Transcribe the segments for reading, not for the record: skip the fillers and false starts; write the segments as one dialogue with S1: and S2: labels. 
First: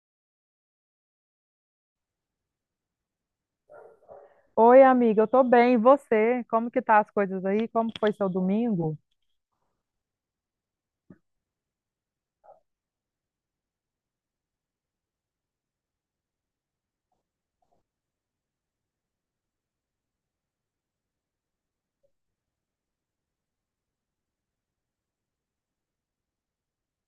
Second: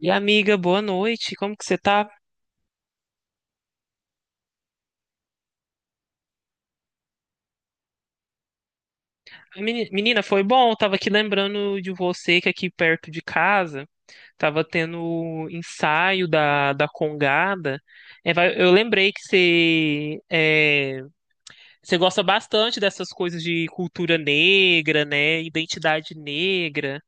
S1: E amiga, boa noite. Como que você tá?
S2: Oi, amiga, eu tô bem. E você? Como que tá as coisas aí? Como foi seu domingo?
S1: Menina, foi bom. Eu tava aqui lembrando de você que aqui perto de casa tava tendo o ensaio da Congada. Eu lembrei que você, você gosta bastante dessas coisas de cultura negra, né? Identidade negra.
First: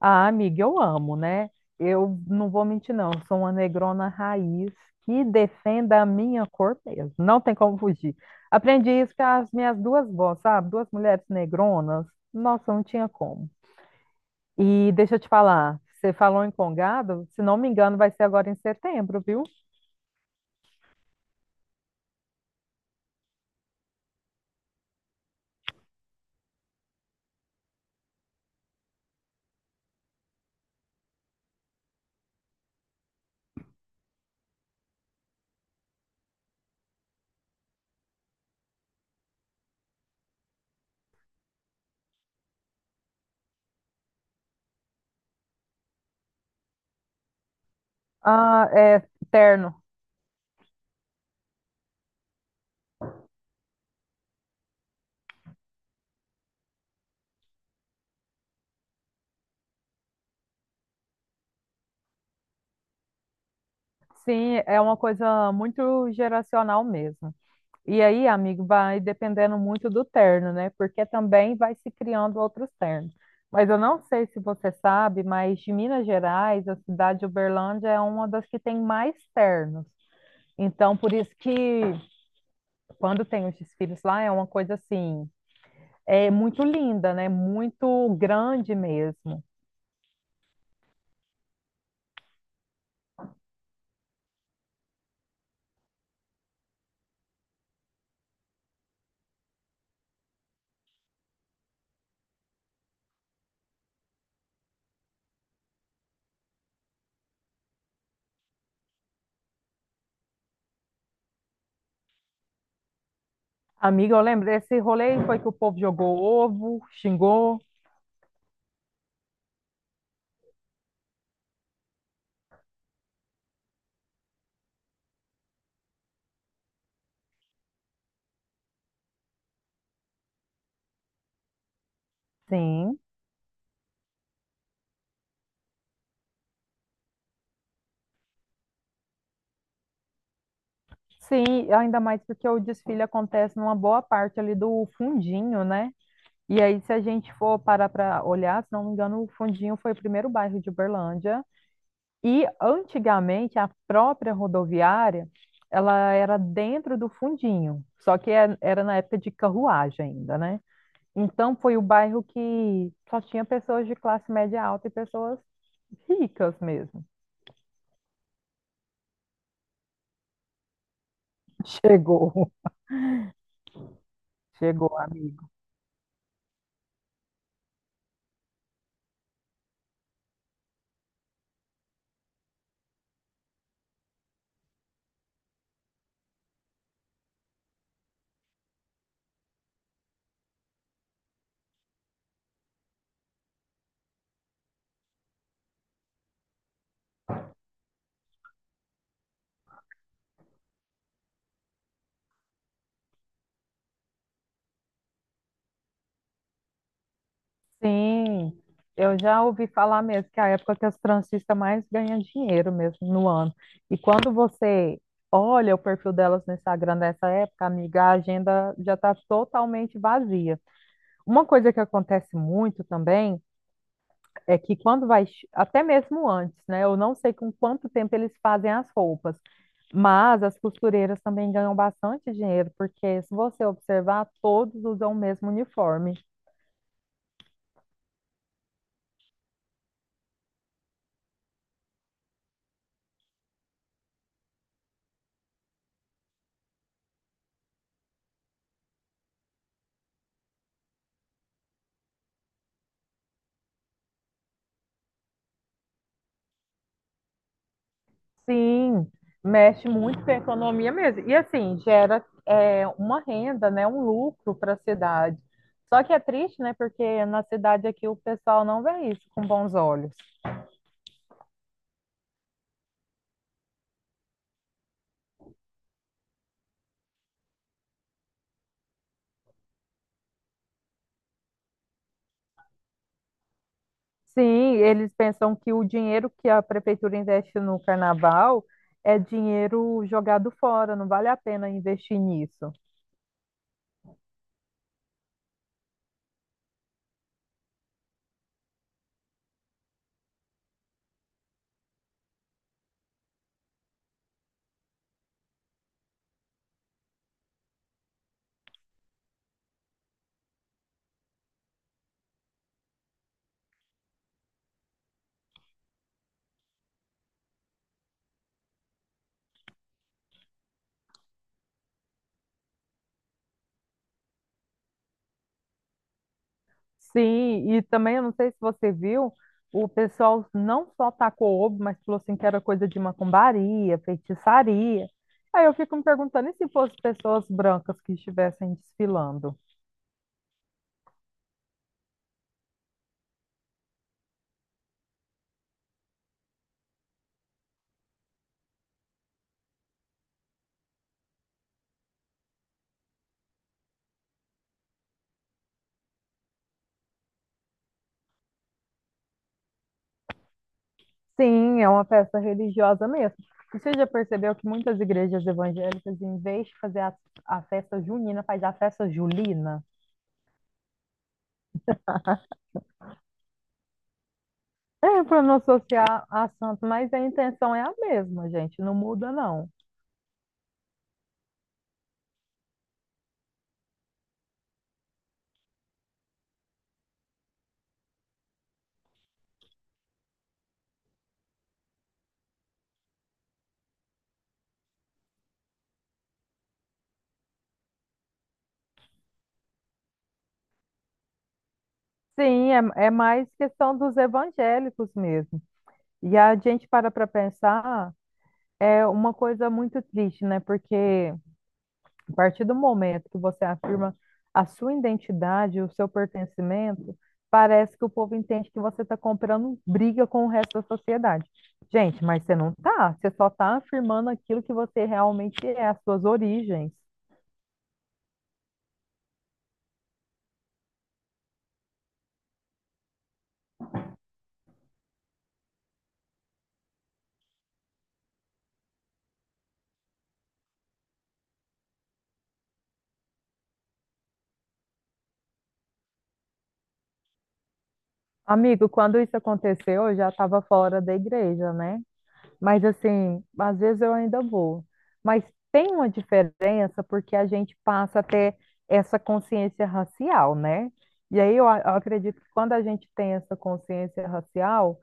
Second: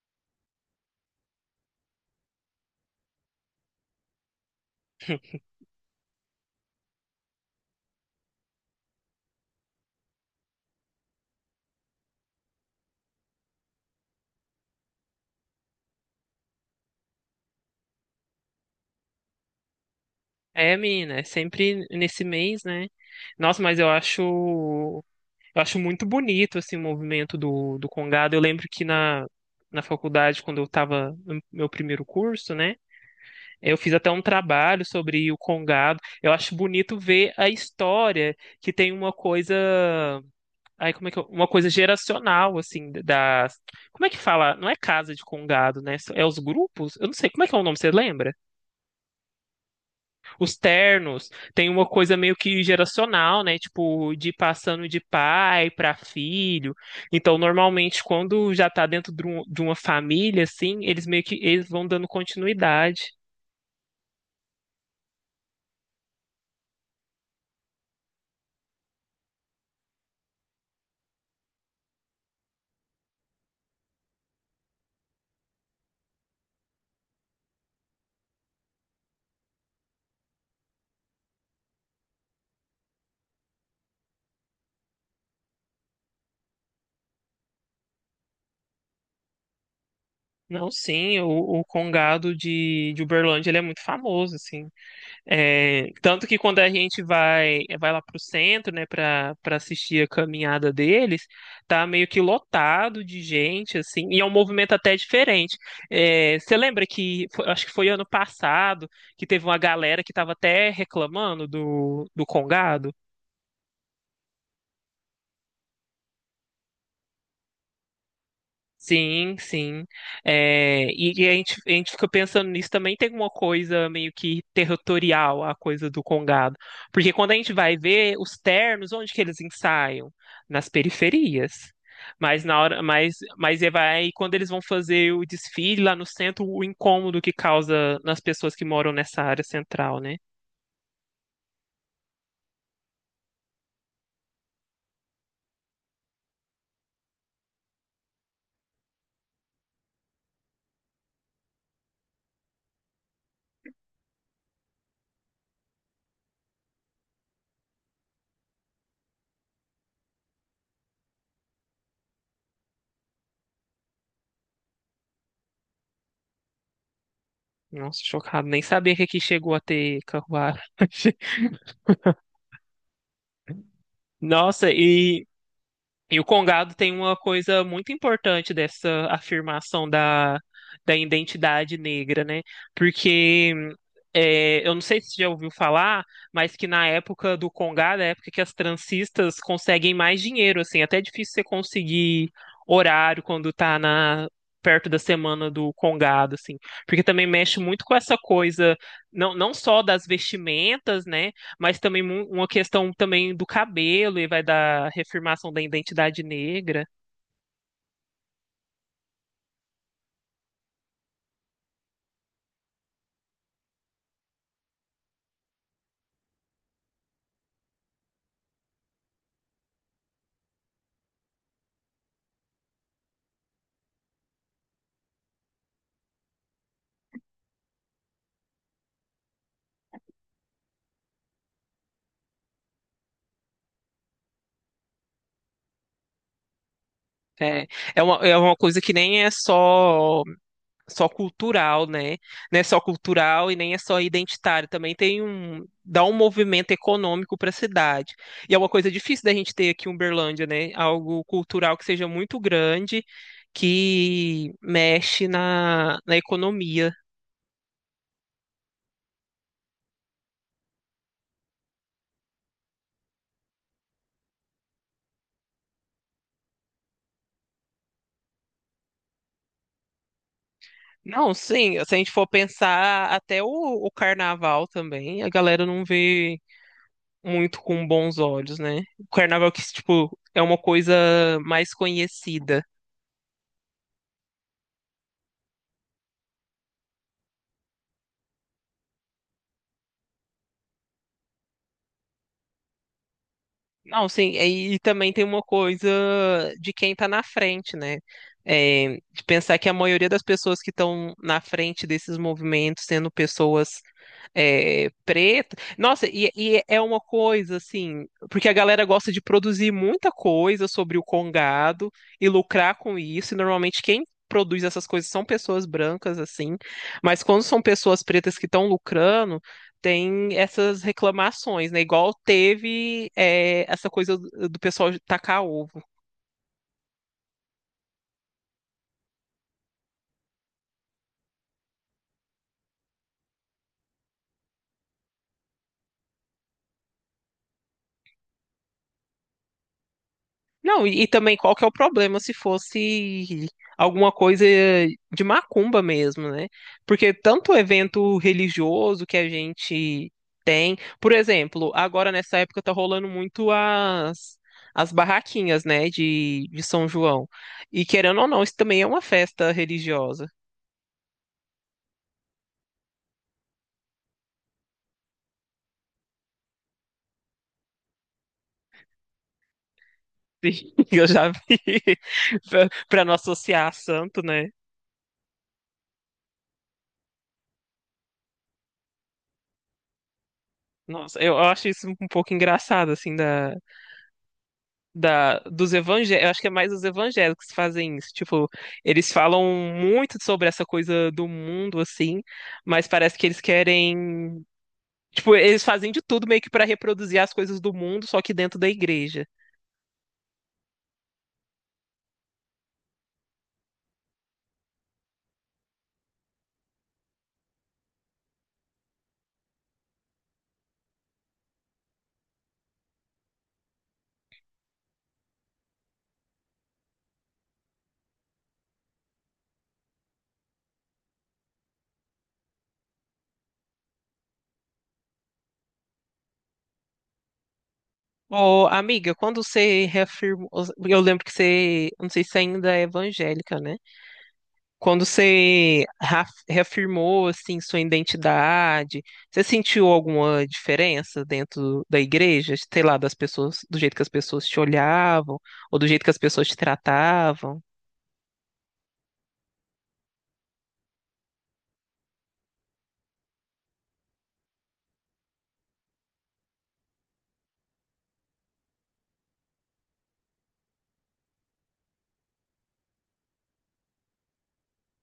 S2: Ah, amiga, eu amo, né? Eu não vou mentir, não. Eu sou uma negrona raiz que defenda a minha cor mesmo. Não tem como fugir. Aprendi isso com as minhas duas vós, sabe? Duas mulheres negronas. Nossa, não tinha como. E deixa eu te falar, você falou em congado, se não me engano, vai ser agora em setembro, viu?
S1: É, menina, é sempre nesse mês, né? Nossa, mas eu acho muito bonito, assim, o movimento do congado. Eu lembro que na faculdade, quando eu estava no meu primeiro curso, né? Eu fiz até um trabalho sobre o congado. Eu acho bonito ver a história, que tem uma coisa... Ai, como é que eu- uma coisa geracional, assim, da... Como é que fala? Não é casa de congado, né? É os grupos? Eu não sei. Como é que é o nome, você lembra?
S2: Ah, é terno.
S1: Os ternos, tem uma coisa meio que geracional, né? Tipo, de ir passando de pai para filho. Então, normalmente, quando já tá dentro de de uma família, assim, eles meio que eles vão dando continuidade.
S2: Sim, é uma coisa muito geracional mesmo. E aí, amigo, vai dependendo muito do terno, né? Porque também vai se criando outros ternos. Mas eu não sei se você sabe, mas de Minas Gerais, a cidade de Uberlândia é uma das que tem mais ternos. Então, por isso que quando tem os desfiles lá, é uma coisa assim, é muito linda, né? Muito grande mesmo.
S1: Não, sim, o Congado de Uberlândia, ele é muito famoso, assim. É, tanto que quando a gente vai lá pro centro, né, para assistir a caminhada deles, tá meio que lotado de gente assim, e é um movimento até diferente. É, você lembra que foi- Acho que foi ano passado que teve uma galera que estava até reclamando do Congado?
S2: Amiga, eu lembro, esse rolê foi que o povo jogou ovo, xingou.
S1: Sim, sim. É, e a gente fica pensando nisso também, tem uma coisa meio que territorial, a coisa do Congado. Porque quando a gente vai ver os ternos, onde que eles ensaiam? Nas periferias. Mas na hora,
S2: Sim.
S1: mas e vai, Quando eles vão fazer o desfile lá no centro, o incômodo que causa nas pessoas que moram nessa área central, né?
S2: Sim, ainda mais porque o desfile acontece numa boa parte ali do fundinho, né? E aí, se a gente for parar para olhar, se não me engano, o Fundinho foi o primeiro bairro de Uberlândia. E antigamente a própria rodoviária, ela era dentro do Fundinho, só que era na época de carruagem ainda, né? Então foi o bairro que só tinha pessoas de classe média alta e pessoas ricas mesmo.
S1: Nossa, chocado. Nem sabia que aqui chegou a ter carruagem.
S2: Chegou.
S1: Nossa,
S2: Chegou,
S1: e
S2: amigo.
S1: E o Congado tem uma coisa muito importante dessa afirmação da identidade negra, né? Porque eu não sei se você já ouviu falar, mas que na época do Congado, é a época que as transistas conseguem mais dinheiro, assim, até é difícil você conseguir horário quando tá na perto da semana do Congado, assim, porque também mexe muito com essa coisa, não só das vestimentas, né? Mas também uma questão também do cabelo e vai da reafirmação da identidade negra.
S2: Sim, eu já ouvi falar mesmo que é a época que as transistas mais ganham dinheiro mesmo no ano. E quando você olha o perfil delas no Instagram nessa época, amiga, a agenda já está totalmente vazia. Uma coisa que acontece muito também é que quando vai, até mesmo antes, né? Eu não sei com quanto tempo eles fazem as roupas, mas as costureiras também ganham bastante dinheiro, porque se você observar, todos usam o mesmo uniforme.
S1: É, é uma coisa que nem é só cultural, né? Não é só cultural e nem é só identitário. Também tem um dá um movimento econômico para a cidade. E é uma coisa difícil da gente ter aqui em Uberlândia, né? Algo cultural que seja muito grande, que mexe na economia.
S2: Sim, mexe muito com a economia mesmo. E assim, uma renda, né, um lucro para a cidade. Só que é triste, né, porque na cidade aqui o pessoal não vê isso com bons olhos.
S1: Não, sim, se a gente for pensar até o carnaval também, a galera não vê muito com bons olhos, né? O carnaval que, tipo, é uma coisa mais conhecida.
S2: Sim, eles pensam que o dinheiro que a prefeitura investe no carnaval é dinheiro jogado fora, não vale a pena investir nisso.
S1: Não, sim, e também tem uma coisa de quem tá na frente, né? É, de pensar que a maioria das pessoas que estão na frente desses movimentos, sendo pessoas preta. Nossa, e é uma coisa assim, porque a galera gosta de produzir muita coisa sobre o Congado e lucrar com isso, e normalmente quem produz essas coisas são pessoas brancas, assim, mas quando são pessoas pretas que estão lucrando, tem essas reclamações, né? Igual teve essa coisa do pessoal tacar ovo.
S2: Sim, e também eu não sei se você viu, o pessoal não só tacou ovo, mas falou assim que era coisa de macumbaria, feitiçaria. Aí eu fico me perguntando, e se fossem pessoas brancas que estivessem desfilando?
S1: Não, e também qual que é o problema se fosse alguma coisa de macumba mesmo, né? Porque tanto evento religioso que a gente tem, por exemplo, agora nessa época tá rolando muito as as barraquinhas, né, de São João. E querendo ou não, isso também é uma festa religiosa.
S2: Sim, é uma festa religiosa mesmo. E você já percebeu que muitas igrejas evangélicas, em vez de fazer a festa junina, faz a festa julina?
S1: Sim, eu já vi para não associar a santo, né?
S2: É, para não associar a santo, mas a intenção é a mesma, gente, não muda não.
S1: Nossa, eu acho isso um pouco engraçado assim dos evangélicos, eu acho que é mais os evangélicos que fazem isso. Tipo, eles falam muito sobre essa coisa do mundo, assim, mas parece que eles querem. Tipo, eles fazem de tudo meio que para reproduzir as coisas do mundo, só que dentro da igreja.
S2: Sim, é, é mais questão dos evangélicos mesmo. E a gente para para pensar, é uma coisa muito triste, né? Porque a partir do momento que você afirma a sua identidade, o seu pertencimento, parece que o povo entende que você está comprando briga com o resto da sociedade. Gente, mas você não tá, você só está afirmando aquilo que você realmente é, as suas origens.
S1: Ô, amiga, quando você reafirmou. Eu lembro que você. Não sei se ainda é evangélica, né? Quando você reafirmou assim sua identidade, você sentiu alguma diferença dentro da igreja, sei lá, das pessoas, do jeito que as pessoas te olhavam ou do jeito que as pessoas te tratavam?
S2: Amigo, quando isso aconteceu, eu já estava fora da igreja, né? Mas assim, às vezes eu ainda vou. Mas tem uma diferença porque a gente passa a ter essa consciência racial, né? E aí eu acredito que quando a gente tem essa consciência racial,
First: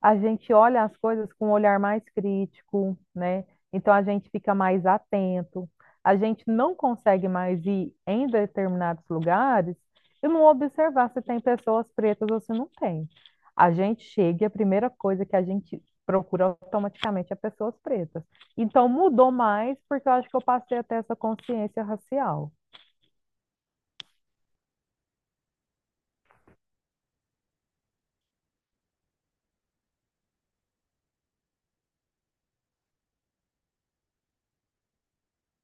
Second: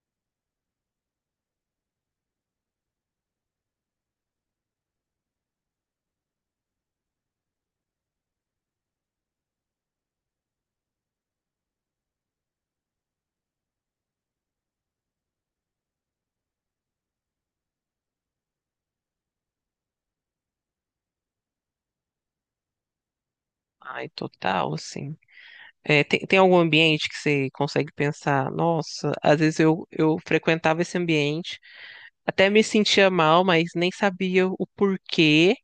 S2: a gente olha as coisas com um olhar mais crítico, né? Então a gente fica mais atento. A gente não consegue mais ir em determinados lugares e não observar se tem pessoas pretas ou se não tem. A gente chega e a primeira coisa que a gente procura automaticamente é pessoas pretas. Então mudou mais porque eu acho que eu passei até essa consciência racial.
S1: Ai, total, assim. É, tem algum ambiente que você consegue pensar, nossa, às vezes eu frequentava esse ambiente, até me sentia mal, mas nem sabia o porquê.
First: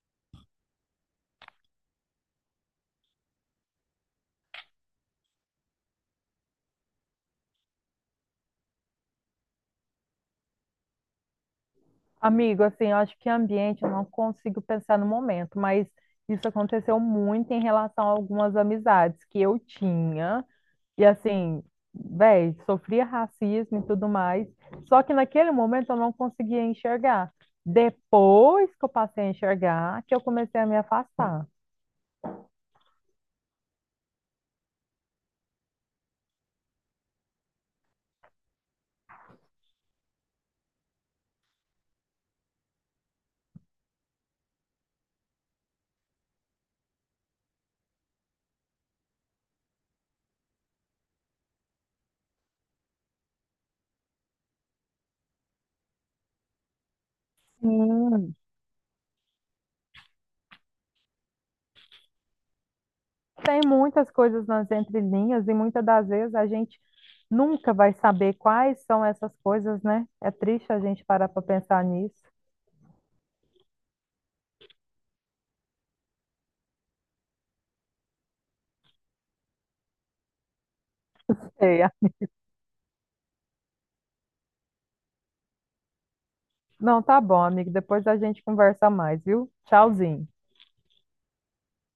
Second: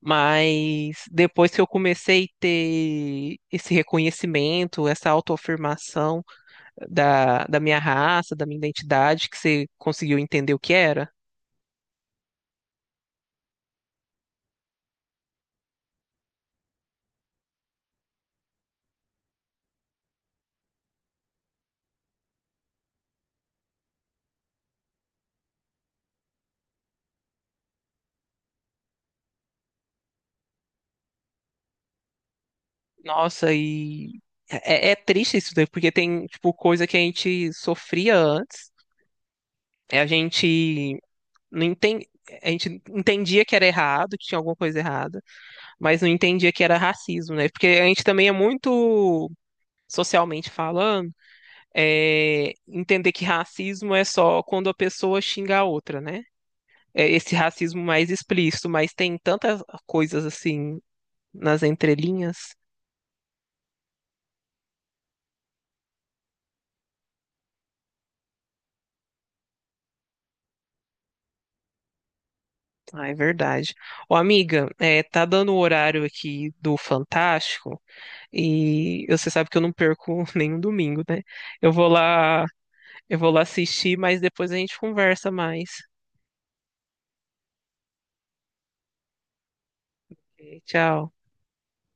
S1: Mas depois que eu comecei a ter esse reconhecimento, essa autoafirmação da minha raça, da minha identidade, que você conseguiu entender o que era,
S2: Amigo, assim, eu acho que ambiente eu não consigo pensar no momento, mas isso aconteceu muito em relação a algumas amizades que eu tinha, e assim, véi, sofria racismo e tudo mais, só que naquele momento eu não conseguia enxergar. Depois que eu passei a enxergar, que eu comecei a me afastar.
S1: nossa, e é, é triste isso daí, porque tem, tipo, coisa que a gente sofria antes, é a gente não entende. A gente entendia que era errado, que tinha alguma coisa errada, mas não entendia que era racismo, né? Porque a gente também é muito socialmente falando entender que racismo é só quando a pessoa xinga a outra, né? É esse racismo mais
S2: Sim.
S1: explícito, mas tem tantas coisas assim nas entrelinhas.
S2: Tem muitas coisas nas entrelinhas, e muitas das vezes a gente nunca vai saber quais são essas coisas, né? É triste a gente parar para pensar nisso.
S1: Ah, é verdade. Ô, amiga, é, tá dando o horário aqui do Fantástico e você sabe que eu não perco nenhum domingo, né? Eu vou lá, eu vou lá assistir, mas depois a gente conversa mais.
S2: Não, tá bom, amigo. Depois a gente conversa mais, viu? Tchauzinho.
S1: É, tchau.